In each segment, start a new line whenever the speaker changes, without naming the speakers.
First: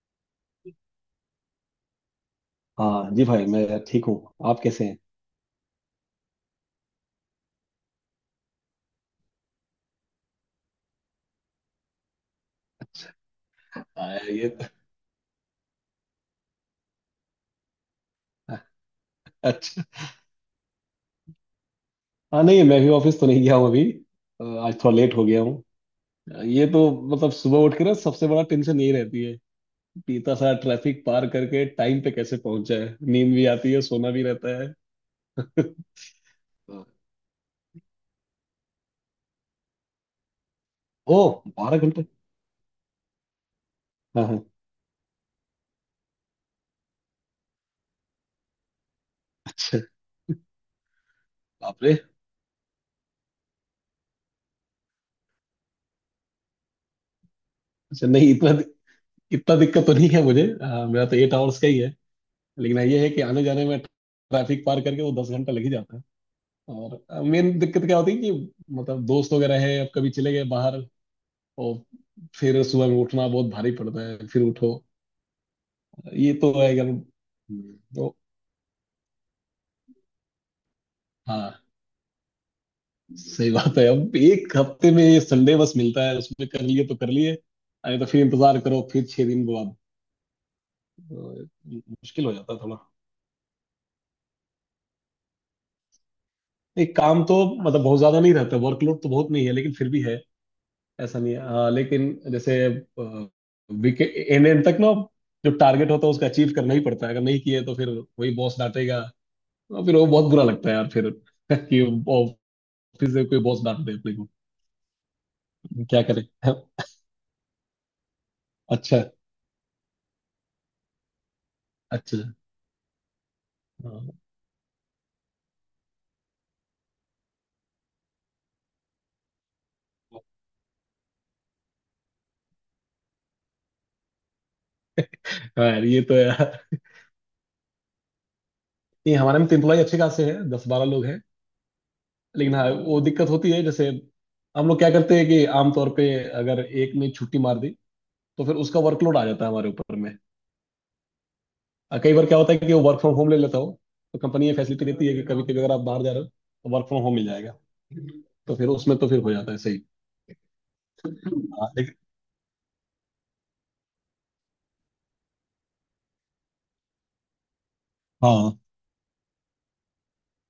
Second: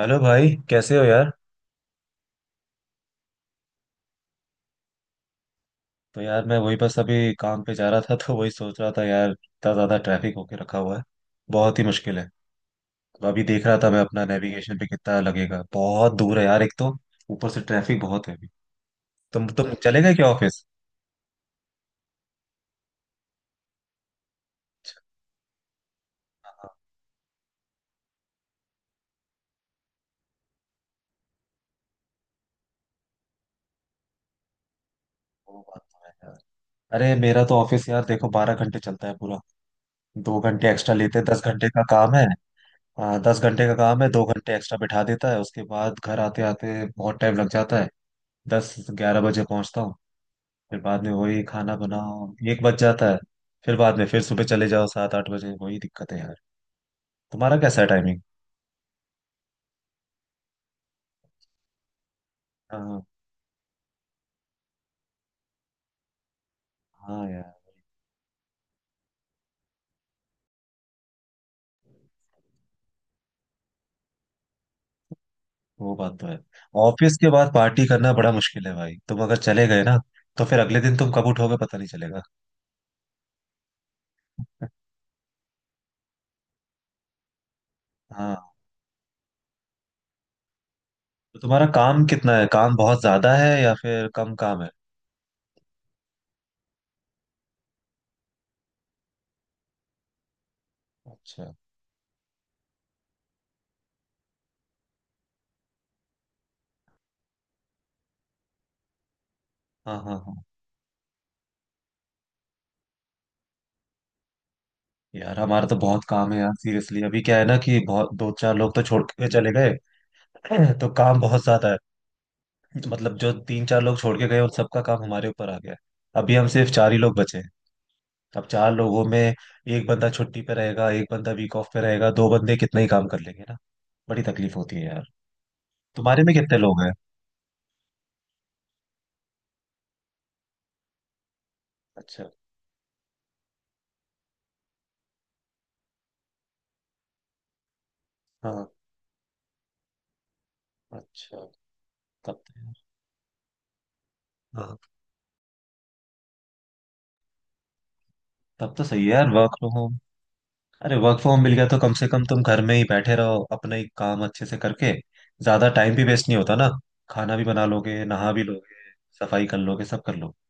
Hello भाई, कैसे हो यार?
हाँ जी भाई मैं ठीक हूँ। आप कैसे हैं?
तो यार, मैं वही बस अभी काम पे जा रहा था, तो वही सोच रहा था यार, इतना ज्यादा ट्रैफिक होके रखा हुआ है। बहुत ही मुश्किल है। तो अभी देख रहा था मैं
आया
अपना
ये।
नेविगेशन पे कितना लगेगा, बहुत दूर है यार। एक तो ऊपर से ट्रैफिक बहुत है अभी। तुम
अच्छा।
चलेगा क्या ऑफिस?
हाँ, नहीं मैं भी ऑफिस तो नहीं गया हूँ अभी। आज थोड़ा लेट हो गया हूँ। ये
हाँ,
तो मतलब सुबह उठ के ना सबसे बड़ा टेंशन यही रहती है कि इतना सारा ट्रैफिक पार करके टाइम पे कैसे पहुंच जाए। नींद भी आती है सोना भी रहता है।
वो बात तो है यार।
अ,
अरे मेरा तो ऑफिस यार देखो 12 घंटे चलता है पूरा। 2 घंटे एक्स्ट्रा लेते
ओ,
हैं, 10 घंटे
बारह
का
घंटे
काम है। हाँ, 10 घंटे का काम है, दो
हाँ हाँ।
घंटे एक्स्ट्रा बिठा देता है। उसके बाद घर आते आते बहुत टाइम लग जाता है। 10-11 बजे
अच्छा।
पहुंचता हूँ। फिर बाद में वही खाना
बाप रे।
बनाओ, 1 बज जाता है। फिर बाद में फिर सुबह चले जाओ 7-8 बजे, वही दिक्कत है यार। तुम्हारा कैसा है
अच्छा,
टाइमिंग?
नहीं इतना इतना दिक्कत तो नहीं है मुझे। मेरा तो 8 आवर्स का ही है। लेकिन ये
हाँ।
है कि आने जाने में ट्रैफिक पार करके वो 10 घंटा लग ही जाता है। और
हाँ यार,
मेन दिक्कत क्या होती है कि मतलब दोस्त वगैरह है, अब कभी चले गए बाहर, और फिर सुबह में उठना बहुत भारी पड़ता है फिर उठो।
वो बात तो
ये
है।
तो है, अगर
ऑफिस के बाद पार्टी करना
तो।
बड़ा मुश्किल है भाई, तुम अगर चले गए ना तो फिर अगले दिन तुम कब
हाँ
उठोगे पता नहीं चलेगा।
सही बात है, अब एक हफ्ते में ये संडे बस मिलता है, उसमें कर लिए तो कर लिए। अरे तो फिर
हाँ।
इंतजार करो फिर 6 दिन बाद।
तो
तो
तुम्हारा काम
मुश्किल हो
कितना है?
जाता है थोड़ा।
काम बहुत ज्यादा है या फिर कम काम है?
एक काम तो मतलब बहुत ज्यादा नहीं रहता, वर्कलोड तो बहुत नहीं है लेकिन फिर भी है। ऐसा नहीं है,
अच्छा।
हाँ लेकिन जैसे विकेट एन एन तक ना जो टारगेट होता है उसका अचीव करना ही पड़ता है। अगर नहीं किए तो फिर वही बॉस डांटेगा, और
हाँ
फिर वो
हाँ
बहुत
हाँ।
बुरा लगता है यार। फिर कि ऑफिस से कोई बॉस डांट दे अपने को,
यार हमारा तो
क्या
बहुत
करे।
काम है यार, सीरियसली। अभी क्या है ना, कि बहुत दो चार लोग तो
अच्छा।
छोड़ के चले गए। तो काम बहुत ज्यादा है।
अच्छा।
मतलब जो तीन चार लोग छोड़
हाँ
के गए उन सबका काम हमारे ऊपर आ गया है। अभी हम सिर्फ चार ही लोग बचे हैं। अब चार लोगों में एक बंदा छुट्टी पे रहेगा, एक बंदा वीक ऑफ पे रहेगा, दो बंदे कितना ही काम कर लेंगे ना? बड़ी तकलीफ होती है यार।
हाँ यार ये तो
तुम्हारे में कितने
यार।
लोग हैं?
नहीं, हमारे में तो इम्प्लॉय अच्छे खासे हैं, 10-12 लोग हैं।
अच्छा।
लेकिन हाँ, वो दिक्कत होती है, जैसे हम लोग क्या करते हैं कि आमतौर पे अगर एक ने छुट्टी मार दी तो फिर
हाँ।
उसका वर्कलोड आ जाता है हमारे ऊपर में।
अच्छा।
कई बार क्या
तब
होता है
तो
कि
यार,
वो वर्क फ्रॉम होम ले लेता हो, तो कंपनी ये
हाँ,
फैसिलिटी देती है कि कभी कभी अगर आप बाहर जा रहे हो तो वर्क फ्रॉम होम मिल जाएगा। तो फिर
तब तो
उसमें
सही
तो
है
फिर
यार
हो
वर्क
जाता है
फ्रॉम
सही।
होम। अरे वर्क फ्रॉम होम मिल गया
हाँ
तो कम
लेकिन।
से कम तुम घर में ही बैठे रहो अपना ही काम अच्छे से करके, ज्यादा टाइम भी वेस्ट नहीं होता ना। खाना भी बना लोगे, नहा भी
हाँ
लोगे, सफाई कर लोगे, सब कर लोगे।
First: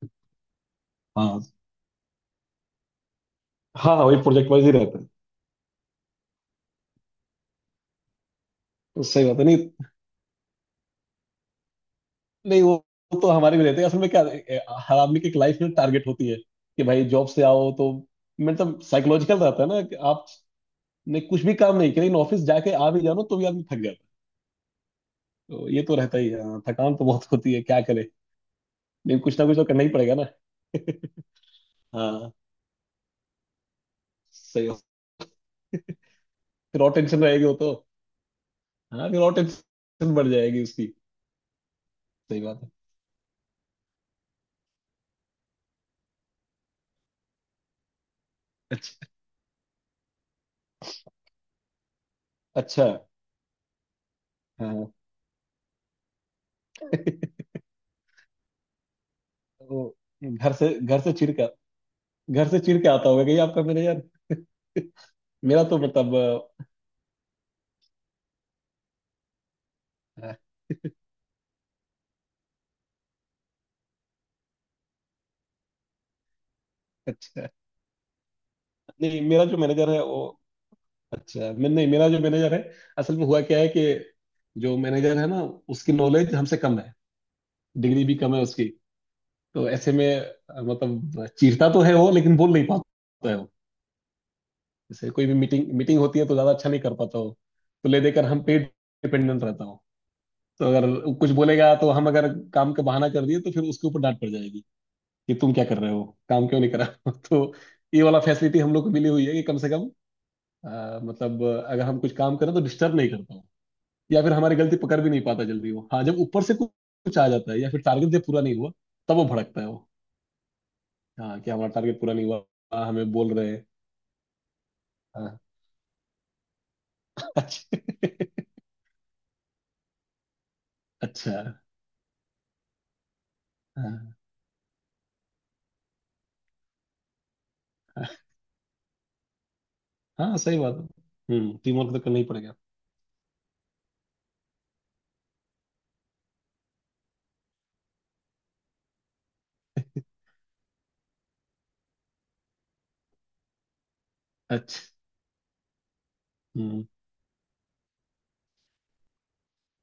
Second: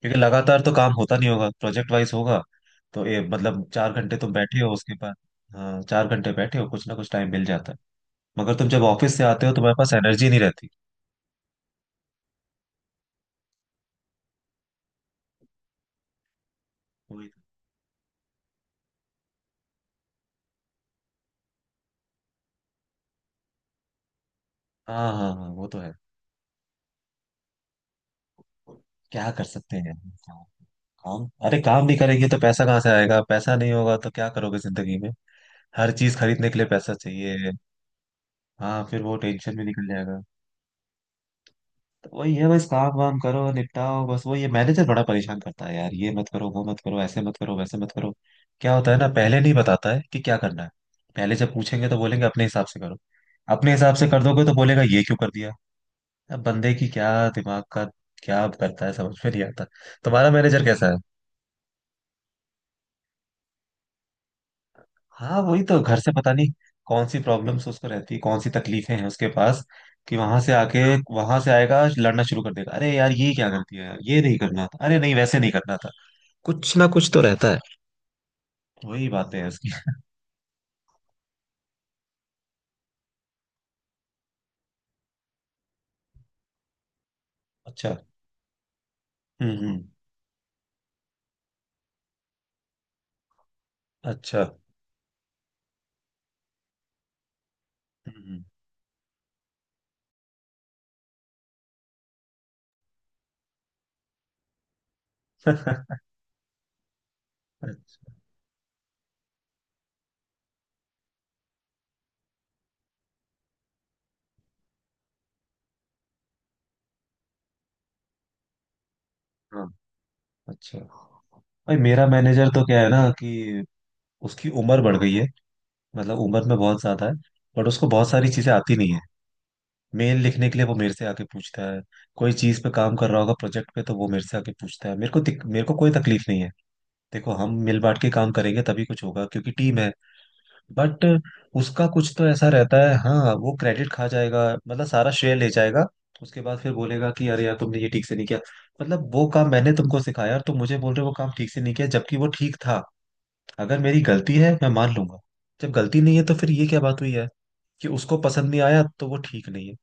क्योंकि लगातार तो काम होता नहीं
हाँ।
होगा, प्रोजेक्ट वाइज होगा। तो ये मतलब चार
हाँ, हाँ
घंटे
वही
तुम
प्रोजेक्ट
बैठे
वाइज
हो
ही
उसके
रहता है।
बाद। हाँ, 4 घंटे बैठे हो, कुछ ना कुछ टाइम मिल जाता है। मगर तुम जब
तो
ऑफिस से
सही बात है।
आते हो
नहीं,
तुम्हारे पास एनर्जी नहीं रहती।
नहीं वो, वो तो हमारे भी रहते हैं, असल में क्या हर आदमी की एक लाइफ में टारगेट होती है कि भाई जॉब
वही तो।
से आओ तो मतलब साइकोलॉजिकल रहता है ना कि आपने कुछ भी काम नहीं किया लेकिन ऑफिस जाके आ भी जानो तो भी आदमी थक जाता है।
हाँ हाँ हाँ, वो
तो
तो
ये
है।
तो रहता ही है। हाँ, थकान तो बहुत होती है, क्या करे। लेकिन
क्या
कुछ
कर
ना कुछ तो
सकते
करना
हैं
ही
यार।
पड़ेगा ना।
काम काम- अरे काम नहीं करेंगे
हाँ
तो पैसा कहाँ से आएगा? पैसा नहीं होगा तो क्या करोगे
सही।
जिंदगी में? हर चीज खरीदने के लिए
फिर और
पैसा
टेंशन रहेगी
चाहिए।
वो तो।
हाँ, फिर
हाँ,
वो
फिर और
टेंशन में निकल
टेंशन
जाएगा।
बढ़ जाएगी उसकी।
वही
सही
है,
बात
बस
है।
काम वाम करो, निपटाओ, बस वही है। मैनेजर बड़ा परेशान करता है यार, ये मत करो, वो मत करो, ऐसे मत करो, वैसे मत करो। क्या होता है ना, पहले नहीं बताता है कि क्या करना है। पहले जब पूछेंगे तो बोलेंगे अपने हिसाब से
अच्छा
करो। अपने हिसाब से कर दोगे तो बोलेगा
हाँ।
ये क्यों कर दिया। अब बंदे की क्या, दिमाग का क्या करता है, समझ में नहीं आता।
वो
तुम्हारा
घर
मैनेजर
से
कैसा है?
घर से चिढ़ कर घर से चिढ़ के आता होगा कहीं आपका मैनेजर।
हाँ वही
मेरा तो
तो, घर से
मतलब
पता नहीं कौन सी प्रॉब्लम्स उसको रहती, कौन सी तकलीफें हैं उसके पास, कि वहां से आके, वहां से आएगा लड़ना शुरू कर देगा, अरे यार ये क्या गलती है यार, ये नहीं करना था, अरे नहीं वैसे नहीं करना था। कुछ ना कुछ तो
अच्छा।
रहता है। वही
नहीं,
बातें
मेरा
हैं
जो
उसकी।
मैनेजर है वो अच्छा। मैं नहीं, मेरा जो मैनेजर है असल में हुआ क्या है कि जो मैनेजर है ना, उसकी नॉलेज हमसे कम है,
अच्छा।
डिग्री भी कम है उसकी। तो
हम्म।
ऐसे में मतलब चीरता तो है वो लेकिन बोल नहीं पाता है।
अच्छा।
जैसे कोई भी मीटिंग मीटिंग होती है तो ज्यादा अच्छा नहीं कर पाता हूँ, तो ले देकर
हम्म
हम पे डिपेंडेंट रहता हूँ। तो अगर कुछ बोलेगा तो हम अगर काम का बहाना कर दिए तो फिर उसके ऊपर डांट पड़ जाएगी कि तुम क्या
हम्म।
कर रहे हो, काम क्यों नहीं करा। तो ये
अच्छा।
वाला फैसिलिटी हम लोग को मिली हुई है कि कम से कम मतलब अगर हम कुछ काम करें तो डिस्टर्ब नहीं करता हूँ, या फिर हमारी गलती पकड़ भी नहीं पाता जल्दी वो। हाँ, जब ऊपर से कुछ कुछ आ जाता है या फिर टारगेट जब पूरा नहीं हुआ तब वो भड़कता है वो।
अच्छा।
हाँ कि हमारा
भाई
टारगेट
मेरा
पूरा नहीं हुआ।
मैनेजर तो क्या
हाँ,
है ना,
हमें बोल रहे
कि
हैं।
उसकी उम्र बढ़ गई है।
हाँ।
मतलब उम्र में बहुत ज्यादा है। बट
अच्छा।
उसको बहुत सारी चीजें आती नहीं है। मेल लिखने के लिए वो मेरे से आके
अच्छा।
पूछता है। कोई चीज पे काम कर रहा होगा, प्रोजेक्ट पे, तो वो
हाँ,
मेरे से आके पूछता है। मेरे को कोई तकलीफ नहीं है। देखो हम मिल बांट के काम करेंगे तभी कुछ होगा, क्योंकि टीम है।
हाँ सही बात है।
बट
हम्म, टीम
उसका
वर्क तो
कुछ
करना ही
तो ऐसा
पड़ेगा।
रहता है, हाँ वो क्रेडिट खा जाएगा। मतलब सारा श्रेय ले जाएगा। उसके बाद फिर बोलेगा कि अरे यार तुमने ये ठीक से नहीं किया। मतलब वो काम मैंने तुमको सिखाया और तुम मुझे बोल रहे हो वो काम ठीक से नहीं किया, जबकि वो ठीक था। अगर मेरी गलती है मैं
अच्छा।
मान लूंगा। जब गलती नहीं है तो फिर ये क्या
हम्म।
बात हुई है कि उसको पसंद नहीं आया तो वो ठीक नहीं है?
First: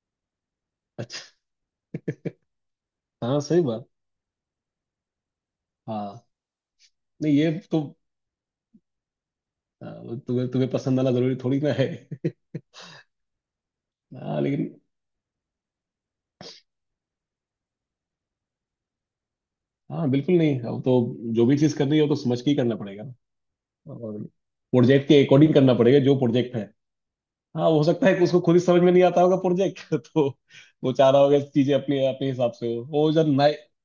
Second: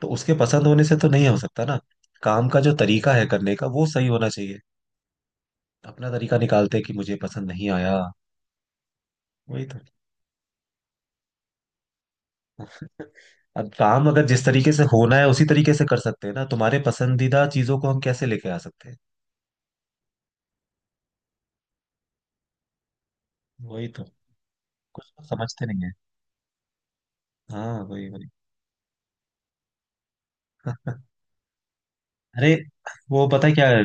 तो उसके पसंद होने से तो
अच्छा।
नहीं हो सकता ना। काम का जो तरीका है
हाँ
करने
सही
का वो
बात।
सही होना चाहिए। अपना
हाँ,
तरीका निकालते हैं कि मुझे
नहीं
पसंद
ये
नहीं
तो।
आया। वही तो।
हाँ, तुम्हें तुम्हें पसंद आना जरूरी थोड़ी ना है।
अब काम अगर
हाँ
जिस तरीके
लेकिन
से होना है उसी तरीके से कर सकते हैं ना, तुम्हारे पसंदीदा चीजों को हम कैसे लेके आ सकते हैं।
हाँ बिल्कुल। नहीं, अब तो जो भी चीज़ करनी है वो तो समझ के ही करना पड़ेगा,
वही तो।
और
कुछ
प्रोजेक्ट के
लोग
अकॉर्डिंग
समझते
करना
नहीं है।
पड़ेगा जो प्रोजेक्ट है। हाँ,
हाँ
हो सकता
वही
है कि
वही।
उसको खुद ही समझ में नहीं आता होगा प्रोजेक्ट। तो वो चाह रहा होगा चीजें अपने अपने हिसाब
अरे
से हो, वो जब
वो पता है
नए।
क्या है,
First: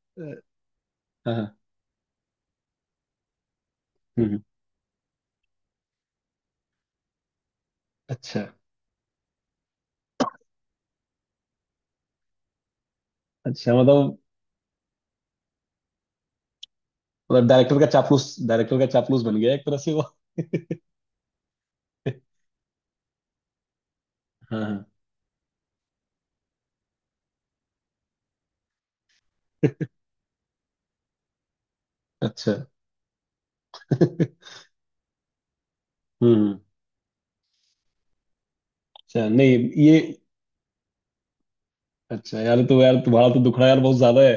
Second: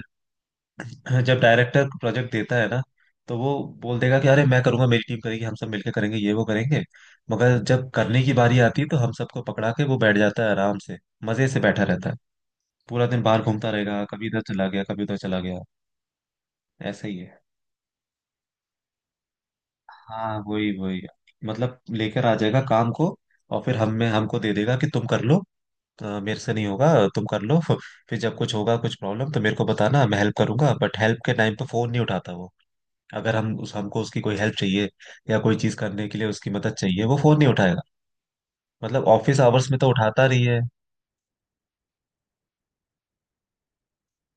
हाँ
जब
हाँ।
डायरेक्टर प्रोजेक्ट देता है ना, तो वो बोल देगा कि
हम्म।
अरे मैं करूंगा, मेरी टीम करेगी, हम सब मिलके करेंगे, ये वो करेंगे। मगर जब करने की
अच्छा।
बारी आती है तो हम सबको पकड़ा के वो बैठ जाता है आराम से। मजे से बैठा रहता है, पूरा दिन बाहर घूमता
अच्छा
रहेगा,
मतलब
कभी इधर चला गया कभी उधर चला गया। ऐसा ही है।
मतलब डायरेक्टर का चापलूस बन गया एक तरह से वो।
हाँ वही वही, मतलब लेकर आ जाएगा काम को। और फिर हम में हमको दे
हाँ
देगा कि
हाँ।
तुम कर लो। मेरे से नहीं होगा, तुम कर लो, फिर जब कुछ होगा, कुछ प्रॉब्लम, तो मेरे को बताना, मैं हेल्प करूंगा। बट हेल्प के टाइम पे फोन नहीं उठाता वो।
अच्छा।
अगर हम उस हमको उसकी कोई हेल्प चाहिए या कोई चीज करने के लिए उसकी
हम्म।
मदद चाहिए, वो फोन नहीं उठाएगा। मतलब
अच्छा,
ऑफिस
नहीं
आवर्स में तो
ये।
उठाता नहीं है।
अच्छा यार, तो यार तुम्हारा तो दुखड़ा यार बहुत ज्यादा है।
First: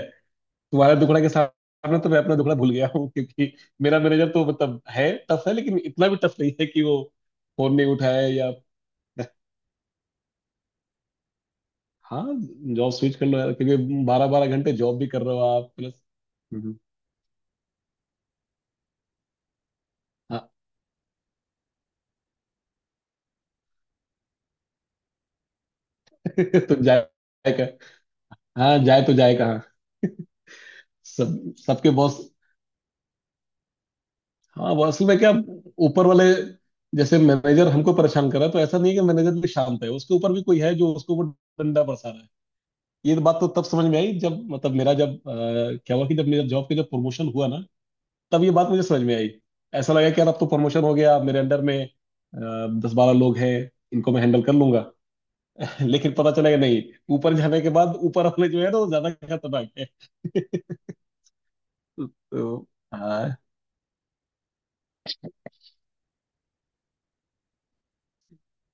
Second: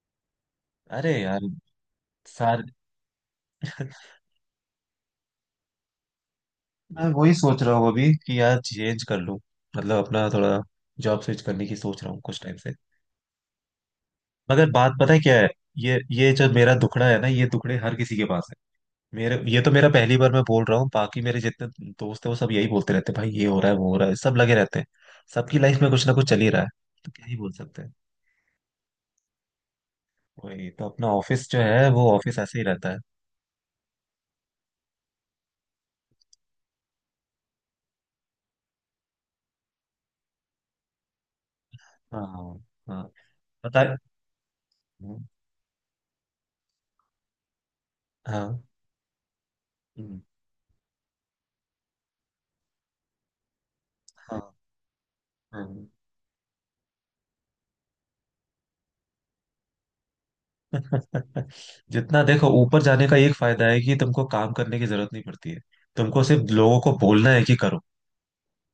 तुम्हारा
अरे
दुखड़ा के
यार,
सामने तो मैं अपना दुखड़ा
सार,
भूल गया हूँ, क्योंकि मेरा मैनेजर तो मतलब है टफ है लेकिन इतना भी टफ नहीं है कि वो
मैं वही सोच रहा
फोन
हूँ
नहीं
अभी
उठाए
कि
या।
यार चेंज कर लूँ, मतलब अपना थोड़ा जॉब स्विच करने की सोच रहा हूँ
हाँ
कुछ टाइम से।
जॉब स्विच कर लो यार, क्योंकि बारह बारह
मगर
घंटे
बात
जॉब भी
पता है
कर रहे
क्या
हो
है,
आप,
ये
प्लस।
ये जो मेरा
हम्म,
दुखड़ा है ना, ये दुखड़े हर किसी के पास है। मेरे, ये तो मेरा पहली बार मैं
हाँ।
बोल रहा हूँ, बाकी मेरे जितने दोस्त हैं वो सब यही बोलते रहते हैं, भाई ये हो रहा है वो हो रहा है, सब लगे रहते हैं। सबकी लाइफ में कुछ ना कुछ चल ही रहा है।
तो
तो क्या ही बोल
जाए का?
सकते हैं?
हाँ, जाए तो जाए कहाँ।
वही तो, अपना ऑफिस
सब
जो है
सबके
वो
बॉस।
ऑफिस ऐसे ही रहता है।
हाँ, वो असल में क्या ऊपर वाले जैसे मैनेजर हमको परेशान कर रहा है, तो ऐसा नहीं है कि मैनेजर भी शांत है, उसके ऊपर भी कोई है जो उसको वो डंडा बरसा रहा है।
हाँ हाँ।
ये बात तो तब
पता
समझ
है।
में आई जब मतलब मेरा जब क्या हुआ कि जब मेरा जॉब का जब प्रमोशन हुआ ना तब ये
हाँ।
बात मुझे समझ में आई। ऐसा लगा कि
हम्म,
यार अब तो प्रमोशन हो गया, मेरे अंडर में 10-12 लोग हैं, इनको मैं
हाँ
हैंडल कर लूंगा।
हाँ।
लेकिन पता चला कि नहीं, ऊपर जाने के बाद ऊपर वाले जो है ना वो ज्यादा खतरनाक है।
जितना देखो
तो
ऊपर जाने का एक
हाँ।
फायदा है कि तुमको काम करने की जरूरत नहीं पड़ती है। तुमको सिर्फ लोगों को बोलना है कि करो,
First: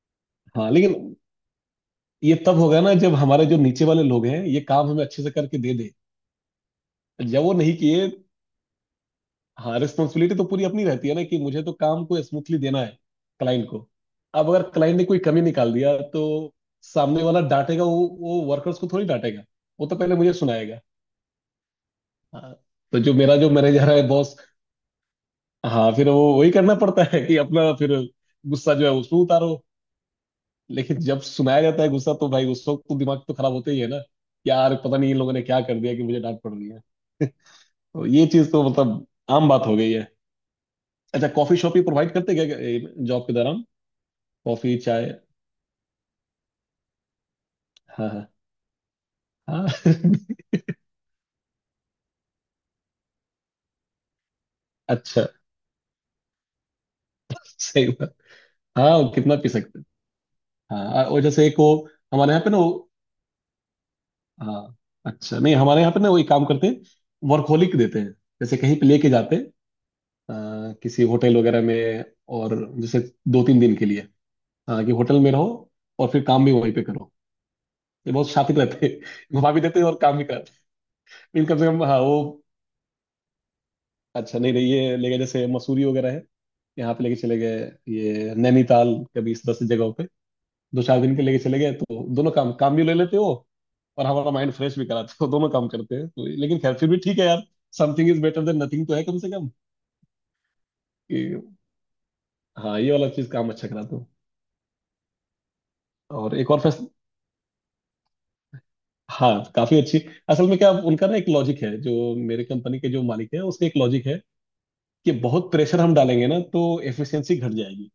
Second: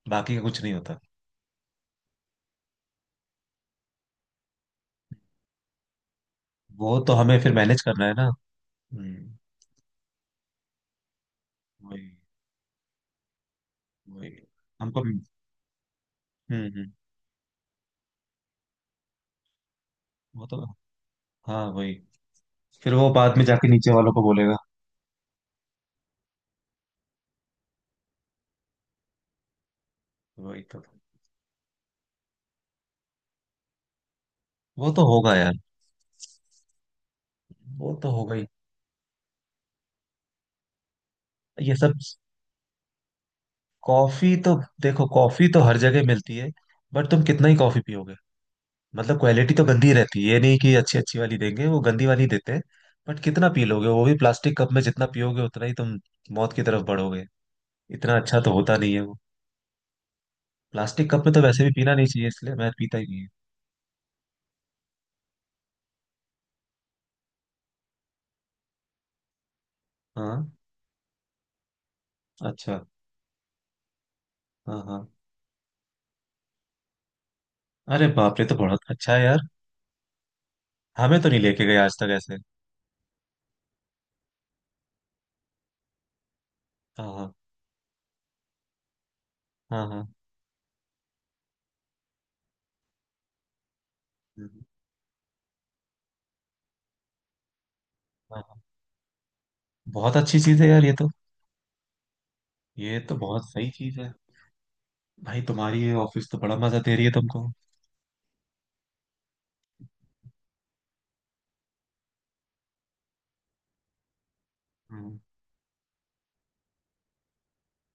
बाकी का कुछ
हाँ
नहीं होता।
लेकिन ये तब होगा ना जब हमारे जो नीचे वाले लोग हैं ये काम हमें अच्छे से करके दे दे,
वो तो हमें
जब वो
फिर
नहीं
मैनेज करना
किए।
है ना। हम्म,
हाँ रिस्पॉन्सिबिलिटी तो पूरी अपनी रहती है ना कि मुझे तो काम
वही।
को स्मूथली देना है क्लाइंट को।
वही
अब अगर क्लाइंट
हमको।
ने कोई कमी निकाल दिया तो
हम्म।
सामने वाला डांटेगा, वो वर्कर्स को थोड़ी डांटेगा, वो तो पहले मुझे
वो तो,
सुनाएगा।
हाँ वही।
हाँ
फिर
तो
वो
जो
बाद
मेरा
में
जो
जाके
मैनेजर
नीचे
है
वालों को
बॉस,
बोलेगा।
हाँ फिर वो वही करना पड़ता है कि अपना फिर गुस्सा जो है उसमें उतारो।
वही तो।
लेकिन जब सुनाया जाता है गुस्सा, तो भाई उस वक्त तो दिमाग तो खराब होते ही है ना, यार
वो
पता
तो
नहीं इन लोगों
होगा
ने
यार।
क्या कर दिया कि मुझे डांट पड़ रही है।
वो
तो
तो
ये
होगा ही।
चीज तो मतलब आम बात हो गई है। अच्छा, कॉफी
ये
शॉप ही
सब,
प्रोवाइड करते क्या जॉब के दौरान?
कॉफी तो,
कॉफी
देखो
चाय?
कॉफी तो हर जगह मिलती है। बट तुम कितना ही कॉफी
हाँ
पियोगे,
हाँ
मतलब क्वालिटी तो
हाँ।
गंदी रहती है। ये नहीं कि अच्छी अच्छी वाली देंगे, वो गंदी वाली देते हैं। बट कितना पी लोगे, वो भी प्लास्टिक कप में, जितना
अच्छा।
पियोगे उतना ही तुम मौत की तरफ बढ़ोगे।
सही बात।
इतना अच्छा तो होता नहीं
हाँ
है
वो
वो।
कितना पी सकते हैं। हाँ,
प्लास्टिक
और
कप में तो
जैसे एक
वैसे भी
वो
पीना नहीं चाहिए,
हमारे यहाँ पे
इसलिए
ना
मैं
वो।
पीता ही नहीं
हाँ अच्छा, नहीं हमारे यहाँ पे ना वो एक काम करते हैं, वर्कहोलिक देते हैं, जैसे कहीं पे लेके जाते हैं
हूँ। हाँ।
किसी होटल वगैरह में, और
अच्छा।
जैसे 2-3 दिन के लिए,
हाँ
हाँ कि
हाँ।
होटल में रहो और फिर काम भी वहीं पे करो।
अरे
ये बहुत
बाप रे, तो
शातिर
बहुत
रहते हैं
अच्छा है यार।
घुमा भी देते हैं और काम भी कराते हैं।
हमें तो नहीं
लेकिन कम
लेके
से
गए
कम
आज
हाँ
तक ऐसे।
वो। अच्छा, नहीं नहीं ये लेके जैसे मसूरी वगैरह है, यहाँ पे
हाँ
लेके
हाँ।
चले गए, ये नैनीताल, कभी इस तरह से
हाँ
जगहों पे
हाँ।
2-4 दिन के लेके चले गए, तो दोनों काम काम भी ले लेते हो और हमारा माइंड
हम्म,
फ्रेश भी कराते हो। दोनों काम करते हैं तो। लेकिन खैर फिर भी ठीक है यार, समथिंग इज
हाँ
बेटर
हाँ।
देन नथिंग तो है कम से कम।
बहुत अच्छी चीज है यार ये तो।
कि हाँ, ये
ये
वाला
तो
चीज
बहुत
काम अच्छा
सही
कराते
चीज
हो।
है। भाई तुम्हारी ये ऑफिस
और
तो
एक
बड़ा
और
मजा
फेस्ट।
दे रही है तुमको।
हाँ काफी अच्छी, असल में क्या उनका ना एक लॉजिक है, जो मेरे कंपनी के जो मालिक है उसका एक लॉजिक है कि
हम्म,
बहुत प्रेशर हम डालेंगे ना तो एफिशिएंसी घट जाएगी,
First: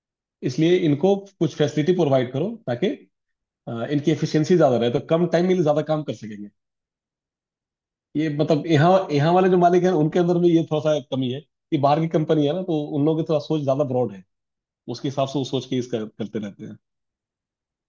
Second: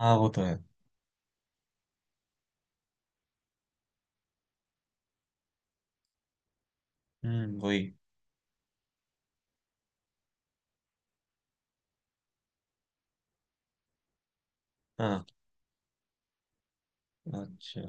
हाँ, वो तो है।
इसलिए इनको कुछ फैसिलिटी प्रोवाइड करो ताकि इनकी एफिशिएंसी ज्यादा रहे तो कम टाइम में ज्यादा काम कर सकेंगे।
हम्म, वही।
ये मतलब यहाँ यहाँ वाले जो मालिक हैं उनके अंदर में ये थोड़ा सा कमी है कि बाहर की कंपनी है ना तो उन लोगों की थोड़ा सोच ज्यादा ब्रॉड है, उसके
हाँ।
हिसाब से वो सोच के इसका करते रहते हैं।
अच्छा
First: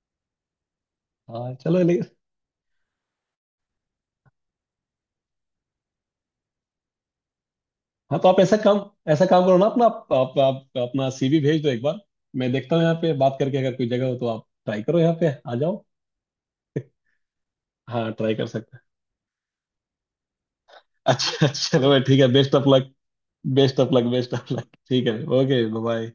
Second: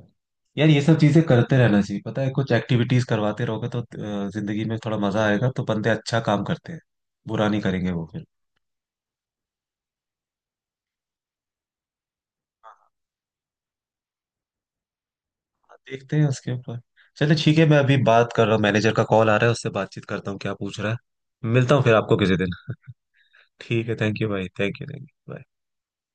यार, ये सब चीजें
हाँ
करते रहना
चलो
चाहिए,
लेकिन।
पता है, कुछ एक्टिविटीज करवाते रहोगे तो जिंदगी में थोड़ा मजा आएगा, तो बंदे अच्छा काम करते हैं, बुरा नहीं करेंगे वो
हाँ
फिर।
तो आप ऐसा काम करो ना अपना आप अपना सीवी भेज दो एक बार, मैं देखता हूँ यहाँ पे बात करके, अगर कोई जगह हो तो आप ट्राई करो यहाँ पे आ जाओ।
देखते हैं उसके ऊपर। चलिए ठीक है, मैं अभी
हाँ,
बात
ट्राई
कर
कर
रहा हूँ,
सकते हैं।
मैनेजर का कॉल आ रहा है, उससे बातचीत करता हूँ क्या पूछ रहा है।
अच्छा
मिलता हूँ
चलो
फिर आपको
ठीक है,
किसी दिन।
Best of luck. बेस्ट
ठीक
ऑफ
है,
लक।
थैंक यू
बेस्ट
भाई,
of luck.
Thank you, thank
ठीक है
यू, बाय।
Okay bye.